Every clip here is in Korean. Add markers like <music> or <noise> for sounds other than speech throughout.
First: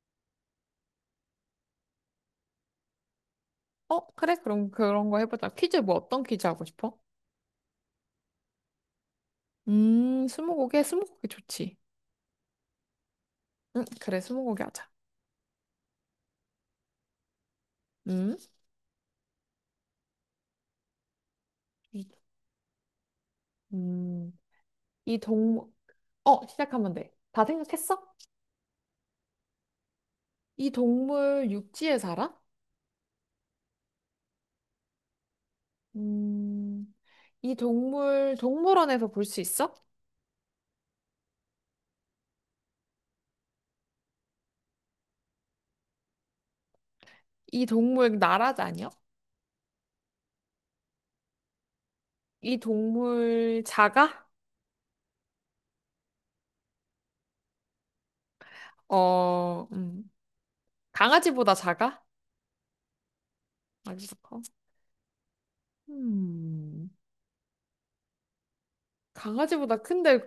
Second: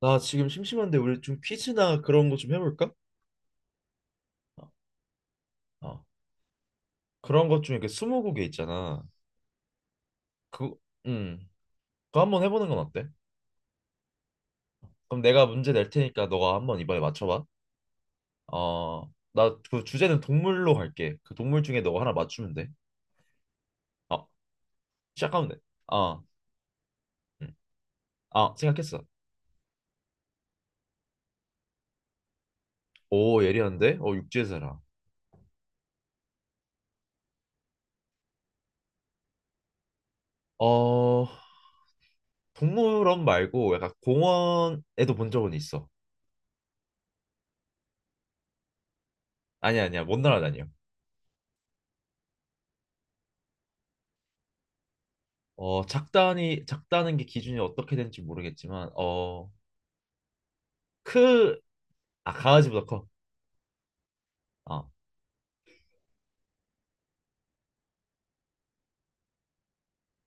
나 지금 심심한데 우리 좀 퀴즈나 그런 거 좀 해볼까? 어, 그래? 어, 그럼 그런 거 해보자. 퀴즈 뭐 어. 어떤 퀴즈 하고 싶어? 그런 것 중에 그 스무고개 있잖아. 그, 스무고개? 스무고개 음, 좋지. 그거 한번 해보는 건 어때? 응, 그래, 스무고개 하자. 그럼 내가 문제 낼 테니까 너가 한번 이번에 맞춰봐. 음, 어, 나 그 주제는 동물로 할게. 그 동물 중에 너가 이, 하나 맞추면 돼. 어, 음, 이 시작하면 돼. 동물, 어, 어, 시작하면 돼. 다 음. 생각했어? 아, 생각했어. 이 동물 육지에 살아? 오, 예리한데? 어, 육지에 살아. 음, 이 동물 동물원에서 볼 수 있어? 어, 동물원 말고 약간 공원에도 본 적은 있어. 이 동물 나라 다녀? 아니야, 아니야, 먼 나라 다녀. 이 동물 작아? 어, 작다니, 작다는 게 기준이 어떻게 되는지 모르겠지만, 어, 어, 음, 강아지보다 크, 작아? 아, 강아지보다 커. 아주 커. 어. 음. 강아지보다 큰데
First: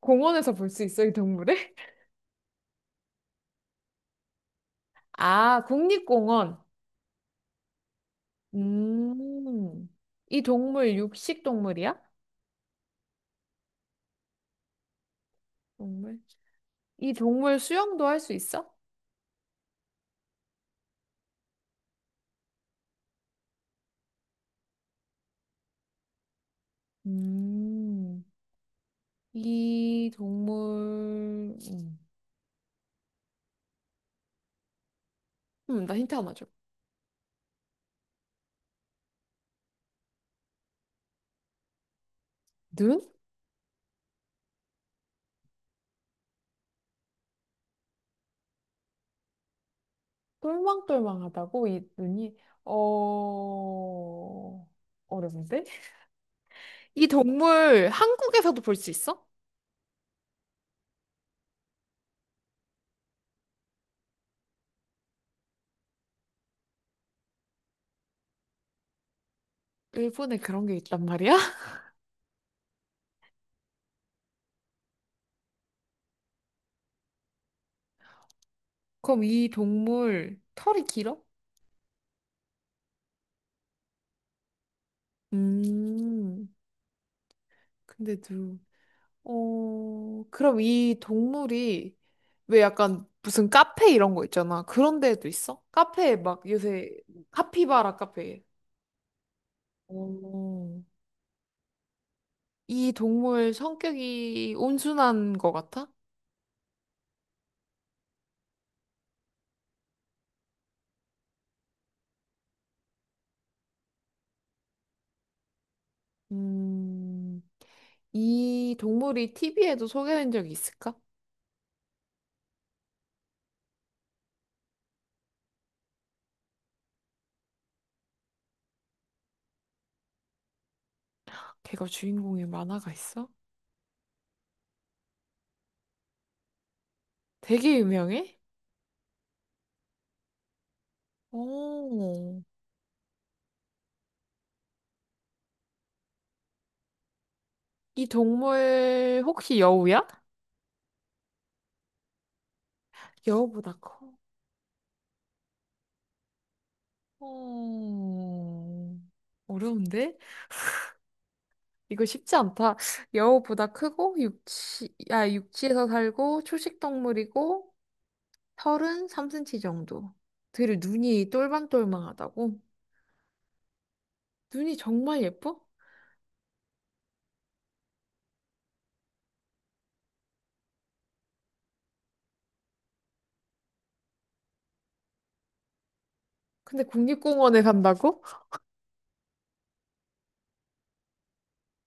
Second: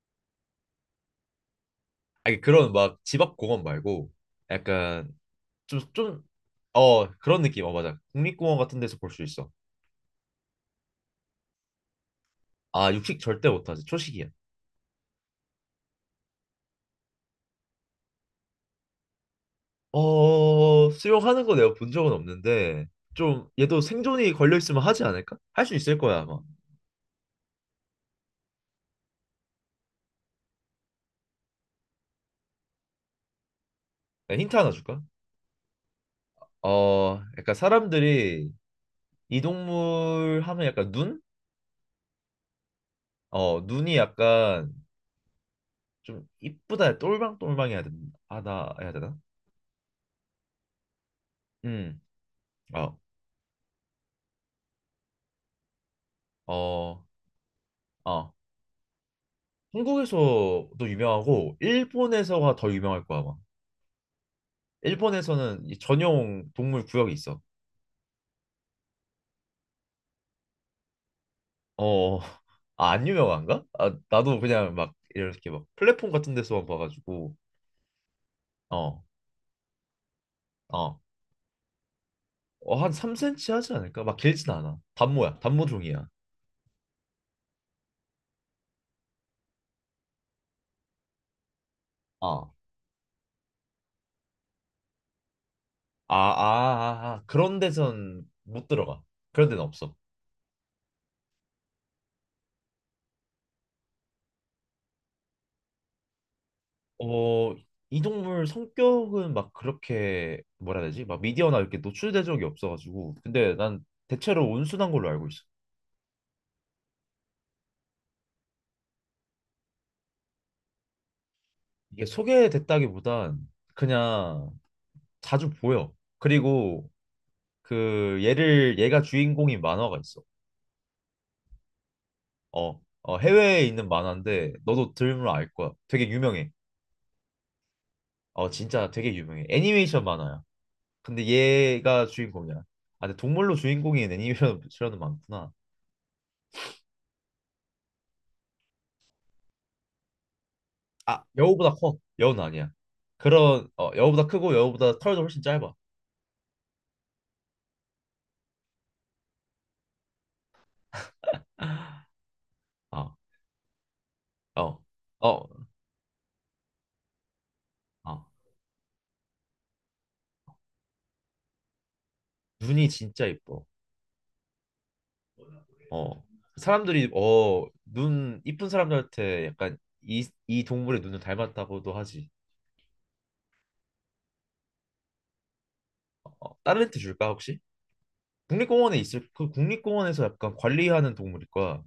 공원에서 볼 수 있어, 이 동물을? <laughs> 아니, 그런 막 집 앞 공원 말고, 약간, 아, 좀, 좀, 국립공원. 어, 그런 느낌. 어, 맞아. 국립공원 같은 데서 볼 수 있어. 음, 이 동물 육식 동물이야? 아, 육식 절대 못하지. 초식이야. 동물. 이 동물 수영도 할 수 있어? 어, 수영하는 거 내가 본 적은 없는데, 좀, 얘도 생존이 걸려있으면 하지 않을까? 할 수 있을 거야, 아마. 음, 이 동물, 음, 내가 힌트 하나 줄까? 나 힌트 하나 줘. 어, 약간 사람들이 이 동물 하면 약간 눈? 눈? 어, 눈이 약간, 좀 이쁘다 똘망똘망해야 된 하다 해야 되나? 똘망똘망하다고? 이 음. 눈이, 어. 어, 어려운데? 어. 이 동물 어. 한국에서도 볼 수 있어? 한국에서도 유명하고 일본에서가 더 유명할 거야, 아마. 일본에서는 이 전용 동물 구역이 있어. 일본에 그런 게 있단 말이야? <laughs> 어. <laughs> 아, 안 유명한가? 아, 나도 그냥 막 이렇게 막 플랫폼 같은 데서만 봐가지고 어. 그럼 이 동물 털이 어. 길어? 어, 한 3cm 하지 않을까? 막 길진 않아. 단모야. 단모 종이야. 음, 근데도, 그럼 이 동물이 어. 왜 약간 무슨 카페 이런 거 있잖아. 그런 데도 있어? 카페에 막 요새 아. 그런 카피바라 데선 카페. 못 들어가. 그런 데는 없어. 어, 이 동물 성격이 온순한 거 같아? 어, 이 동물 성격은 막 그렇게 뭐라 해야 되지? 막 미디어나 이렇게 노출된 적이 없어가지고. 근데 난 대체로 온순한 걸로 알고 있어. 음, 이 동물이 TV에도 소개된 적이 있을까? 이게 소개됐다기보단 그냥 자주 보여. 그리고 그 얘를 얘가 주인공인 만화가 있어. 걔가 주인공의 어, 만화가 어 있어? 해외에 있는 만화인데 너도 들으면 알 거야. 되게 유명해. 되게 유명해? 어, 진짜 되게 유명해. 애니메이션 만화야. 근데 얘가 어, 주인공이야. 아, 근데 동물로 주인공인 애니메이션은 많구나. 이 동물 혹시 여우야? 아, 여우보다 커. 여우는 아니야. 그런 여우보다 어, 커. 여우보다 크고 여우보다 털도 훨씬 짧아. 어... 어려운데? 이거 쉽지 않다. 아, 여우보다 크고 어, 육지, 아, 어, 육지에서 살고 초식 동물이고 어 털은 3cm 정도. 되게 눈이 똘망똘망하다고? 눈이 진짜 이뻐. 눈이 정말 예뻐? 어, 사람들이 어, 눈 이쁜 사람들한테 약간 이 동물의 눈을 닮았다고도 하지. 어, 다른 근데 힌트 줄까 혹시? 국립공원에 산다고? 국립공원에 있을 그 국립공원에서 약간 관리하는 동물일 거야.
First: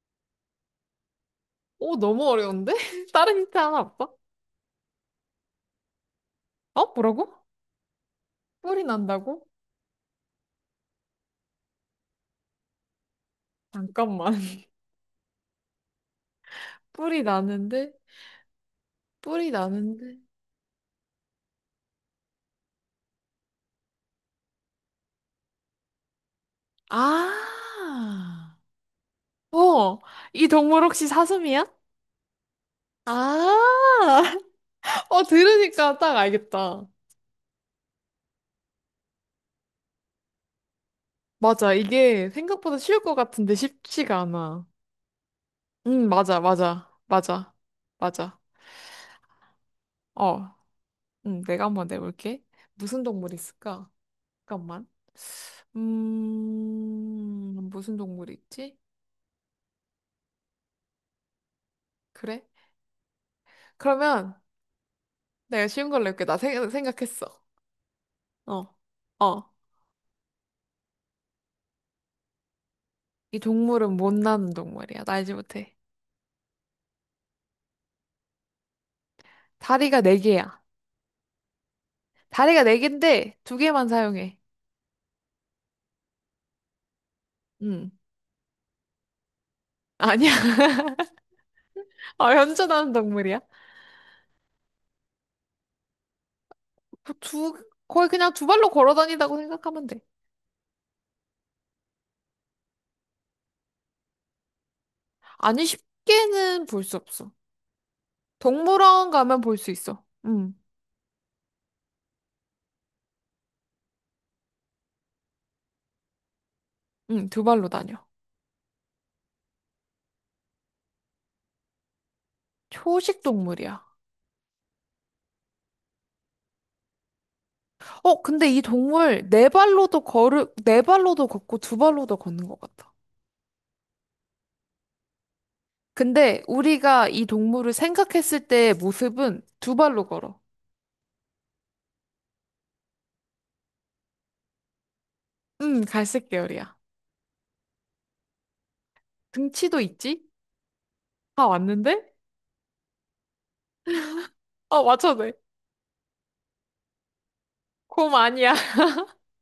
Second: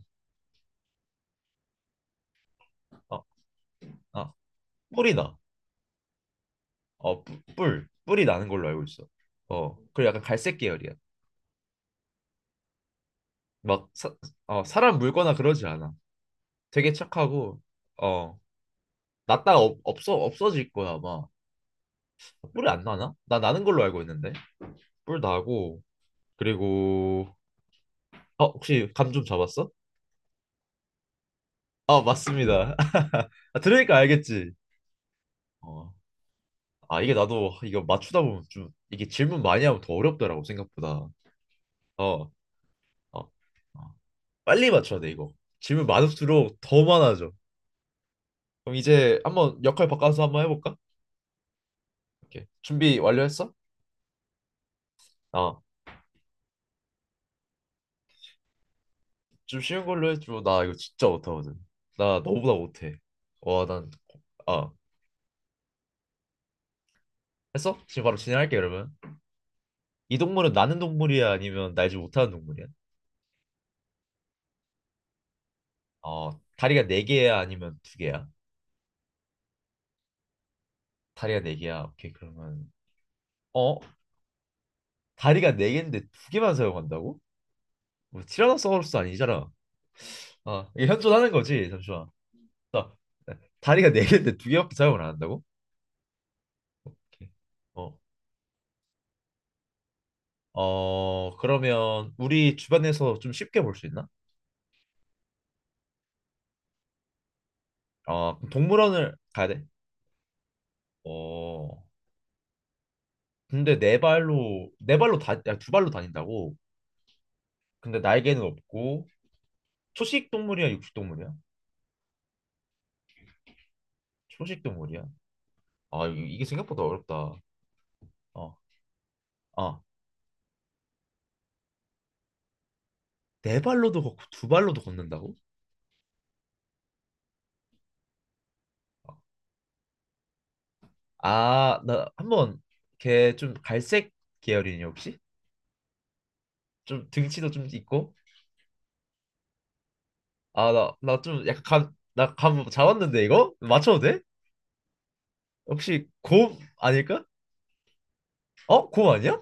오, 너무 어려운데? <laughs> 어, 다른 힌트 하나 없어? 아, 뿔이 나. 어? 어, 뭐라고? 뿔, 뿔. 뿔이 나는 걸로 알고 뿔이 있어. 난다고? 어, 그리고 약간 갈색 계열이야. 막 사, 잠깐만. 어, <laughs> 사람 물거나 그러지 않아. 되게 뿔이 착하고 나는데? 어 뿔이 났다가 없, 없어 나는데? 없어질 거야 아마. 뿔이 안 나나? 나 나는 걸로 알고 있는데 뿔 나고 그리고 어 아! 혹시 감 좀 잡았어? 어! 이 동물 혹시 사슴이야? 아 맞습니다. 아, <laughs> 아, 들으니까 알겠지. <laughs> 어, 어 들으니까 딱 알겠다. 아 이게 나도 이거 맞추다 보면 좀 이게 질문 많이 하면 더 어렵더라고, 생각보다. 어, 맞아, 어, 이게 생각보다 쉬울 것 어. 같은데 쉽지가 않아. 빨리 맞춰야 돼 이거. 질문 응, 맞아, 많을수록 더 맞아, 많아져. 맞아, 맞아. 그럼 이제 한번 역할 바꿔서 한번 어, 해볼까? 응, 내가 한번 내볼게. 이렇게 준비 무슨 동물이 완료했어? 있을까? 잠깐만. 어. 무슨 동물이 있지? 좀 쉬운 걸로 해줘. 나 이거 진짜 못하거든. 나 그래? 너보다 못해. 와, 난, 그러면 아, 내가 쉬운 걸로 해볼게. 나 생각했어. 했어? 지금 바로 진행할게, 어, 그러면. 어. 이 동물은 나는 동물이야? 아니면 날지 못하는 동물이야? 이 동물은 못 나는 동물이야. 날지 못해. 어, 다리가 네 개야? 아니면 두 개야? 다리가 네 개야. 다리가 네 개야. 오케이, 다리가 그러면. 네 개인데 두 어? 개만 사용해. 다리가 네 개인데 두 개만 사용한다고? 응. 뭐, 티라노사우루스 아니잖아. 아니야. <laughs> 아, 이게 현존하는 거지. 잠시만. 아, 나, 현존하는 동물이야? 다리가 네 개인데 두 개밖에 사용을 안 한다고? 그 오케이. 두, 어, 거의 그냥 두 발로 걸어 다닌다고 생각하면 돼. 어, 그러면 우리 주변에서 좀 쉽게 볼 수 있나? 아니, 쉽게는 볼 수 없어. 어, 그럼 동물원 동물원을 가면 가야 볼 돼? 수 있어. 응, 어, 근데 네 발로, 네 발로 다, 아니, 두 발로 다닌다고? 응, 두 발로 다녀. 근데 날개는 없고, 초식 동물이야, 육식 동물이야? 초식 동물이야. 초식 동물이야? 아, 이게 생각보다 어렵다. 어, 근데 어, 이 동물 네 아, 발로도 걸을, 네 발로도 걷고 두 발로도 걷는 것 같아. 네 발로도 걷고, 두 발로도 걷는다고? 근데 우리가 이 동물을 생각했을 때의 모습은 두 발로 걸어. 아, 나 한번 걔 좀 갈색 계열이니 혹시? 응, 갈색 계열이야. 좀 등치도 좀 있고? 등치도 있지? 아, 나, 나 좀 다 약간 감, 왔는데? 나감 잡았는데 이거? 맞춰도 돼? 아, 맞춰도 돼. 혹시 곰 아닐까? 곰 아니야. 어? 곰 아니야?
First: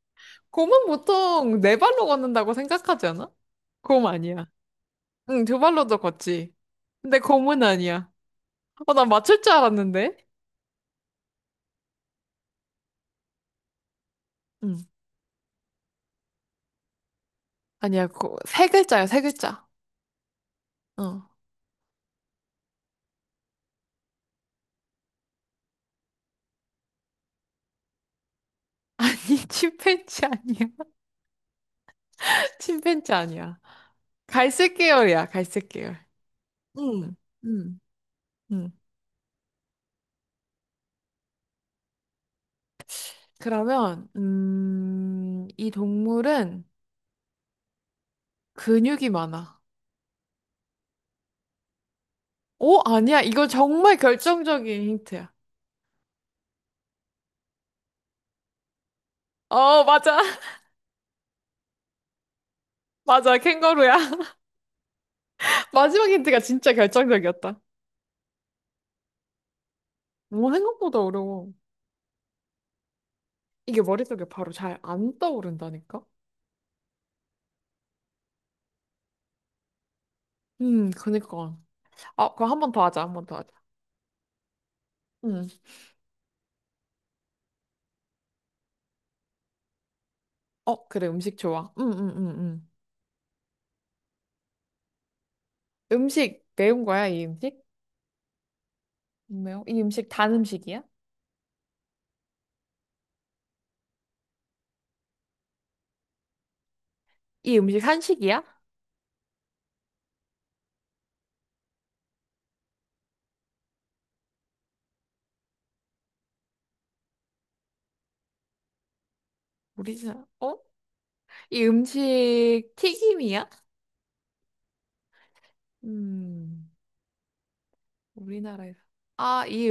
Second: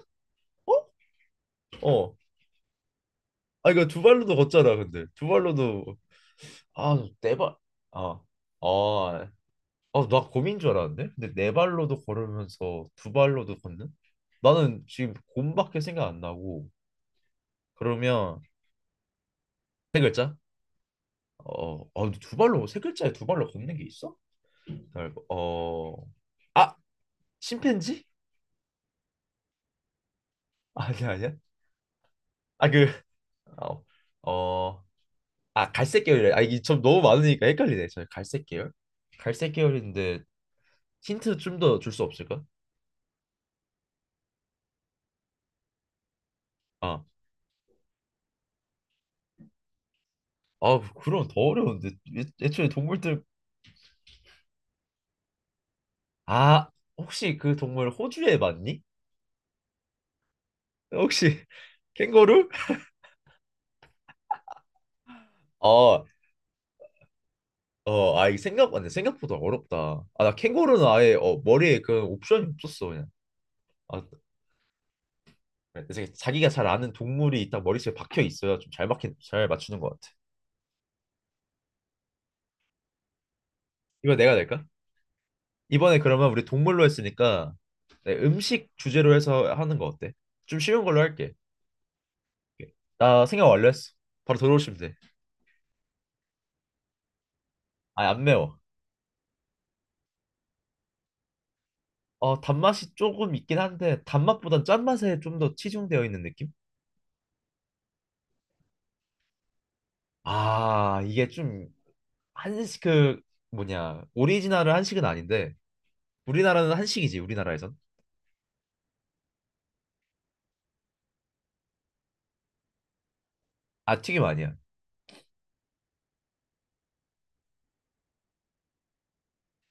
어? 곰은 보통 네 발로 어. 걷는다고 생각하지 않아? 아, 이거 두 곰 발로도 아니야. 걷잖아, 근데. 두 응, 두 발로도 발로도 걷지. 아, 근데 네 발. 곰은 아니야. 아, 어, 난 아, 맞출 줄 아, 알았는데? 나 곰인 줄 알았는데? 근데 네 발로도 걸으면서 두 발로도 걷는? 나는 응. 지금 곰밖에 생각 안 나고. 아니야, 그러면 세 글자야, 세 글자. 세 글자? 어. 어, 아, 근데 두 발로 세 글자에 두 발로 걷는 게 있어? 어, 아, 심팬지? <laughs> <laughs> 아니, 침팬지 아니야. 아니야, 아니야. <laughs> 아, 그, 침팬지 아니야. 어, 갈색 어, 계열이야, 갈색 아, 계열. 갈색 계열이래. 아, 이게 좀 너무 응, 많으니까 응, 헷갈리네. 저 갈색 계열? 응. 갈색 계열인데 힌트 좀 더 줄 수 없을까? 그러면, 이 동물은 아, 근육이 많아. 아, 그, 그럼 더 어려운데. 애초에 오, 아니야. 동물들 이거 정말 결정적인 힌트야. 아, 혹시 그 동물 호주에 맞니? 어, 맞아. <laughs> 혹시 <laughs> 캥거루? 맞아. 캥거루야. 아, 마지막 힌트가 진짜 결정적이었다. 어, 아, 이 생각 안 생각보다 어렵다. 아, 나 뭐 캥거루는 생각보다 아예 어, 어려워. 머리에 그 옵션이 없었어 그냥. 이게 아, 머릿속에 바로 잘 안 그래서 떠오른다니까? 자기가 잘 아는 동물이 있다 머릿속에 박혀 있어야 좀 잘 맞잘 맞추는 것 같아. 그니까. 아, 그럼 한 번 더 하자, 한 번 더 하자. 이거 내가 낼까? 음. 이번에 그러면 우리 동물로 했으니까 네, 음식 주제로 해서 하는 거 어때? 좀 쉬운 어, 걸로 그래, 할게. 음식 좋아. 오케이. 나 생각 완료했어. 바로 들어오시면 돼. 음식 매운 거야, 이 음식? 아, 안 매워. 안 매워? 이 음식 단 음식이야? 어, 단맛이 조금 있긴 한데 단맛보단 짠맛에 좀 더 치중되어 있는 느낌? 이 음식 한식이야? 아, 이게 좀 한식 그 뭐냐 오리지널은 한식은 아닌데 우리나라는 한식이지 우리나라에선. 우리나라, 어? 이 음식 튀김이야? 아 튀김 아니야. 음, 우리나라에서. 아, 이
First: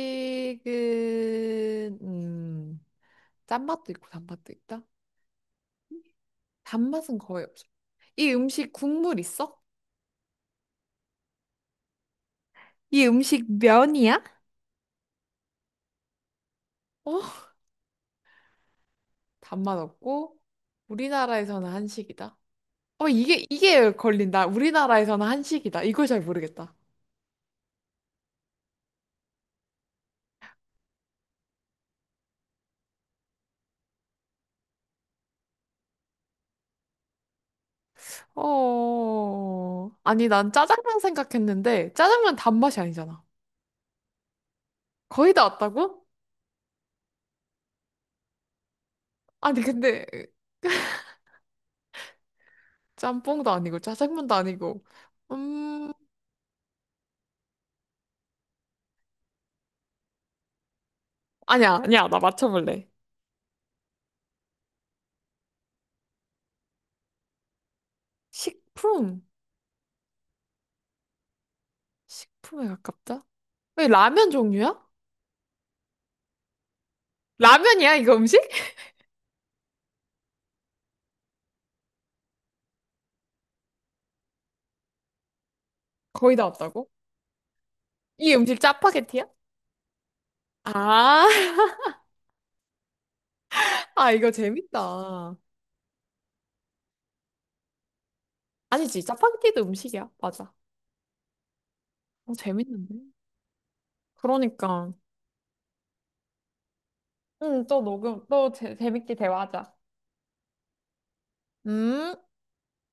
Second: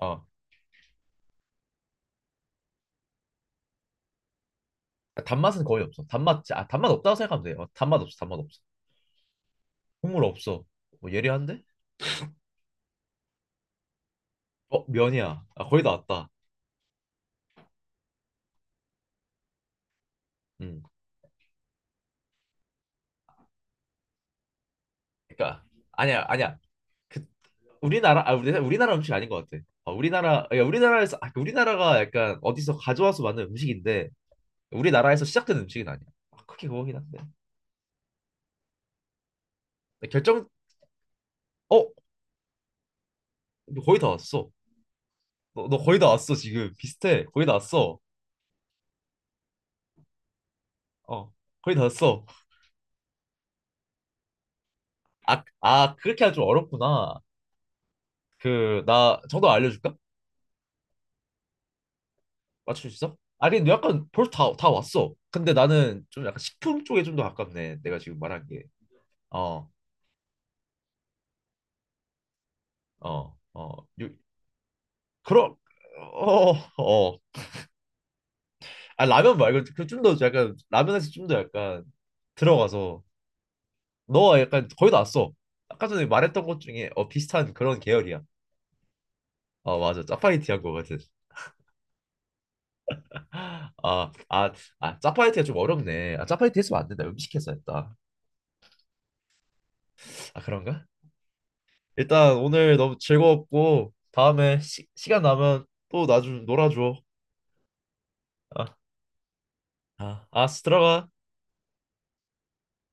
어 짠맛도 있고 단맛도 있다? 단맛은 거의 없어. 단맛 아 단맛 없다고 단맛은 생각하면 거의 돼. 없어. 어, 단맛 없어, 이 단맛 없어. 음식 국물 있어? 국물 없어. 뭐 예리한데? 이 음식 면이야? 어 면이야. 아 거의 다 왔다. 어? 단맛 없고 음, 우리나라에서는 한식이다. 어 이게 걸린다. 우리나라에서는 그러니까 한식이다. 이걸 잘 아니야 아니야. 모르겠다. 그 우리나라 아 우리나라 음식 아닌 것 같아. 어, 우리나라 야, 우리나라에서 아, 그 우리나라가 약간 어디서 가져와서 만든 음식인데. 우리나라에서 시작된 음식은 아니야. 아, 크게 그거긴 한데. 어 근데 아니 결정, 난 짜장면 어? 생각했는데 짜장면 단맛이 아니잖아. 너 거의 다 왔어. 거의 다 너, 너 거의 왔다고? 다 왔어, 지금. 비슷해. 거의 다 왔어. 아니 근데 어, 거의 다 왔어. 짬뽕도 아니고 짜장면도 아니고 아, 음 아, 그렇게 하면 좀 어렵구나. 그, 나 정답 알려줄까? 아니야 나 맞춰볼래. 맞출 수 있어? 아니, 근데 약간 벌써 다 왔어. 근데 나는 좀 약간 식품 쪽에 좀 더 가깝네. 내가 지금 말한 게. 식품 어, 식품에 가깝다? 어, 어. 왜 요, 라면 종류야? 그럼, 어, 어. 라면이야 이거 음식? 아, 라면 말고 그 좀더 약간, 라면에서 좀 더 약간 들어가서 너 약간 거의 다 왔어. 아까 전에 거의 말했던 다 것 왔다고? 중에 어, 비슷한 그런 계열이야. 이 음식 짜파게티야? 어 맞아 짜파게티 한 거 같은. 아, <laughs> 아, 아, 이거 아, 아, 재밌다. 짜파게티가 좀 어렵네. 아, 짜파게티 했으면 안 된다. 음식해서 했다. 아니지, 짜파게티도 음식이야. 아, 맞아. 그런가? 어, 일단 오늘 재밌는데? 너무 즐거웠고 다음에 그러니까. 시간 나면 또 나 좀 놀아줘. 응, 또 녹음, 또 아, 재밌게 대화하자. 아, 들어가. 음.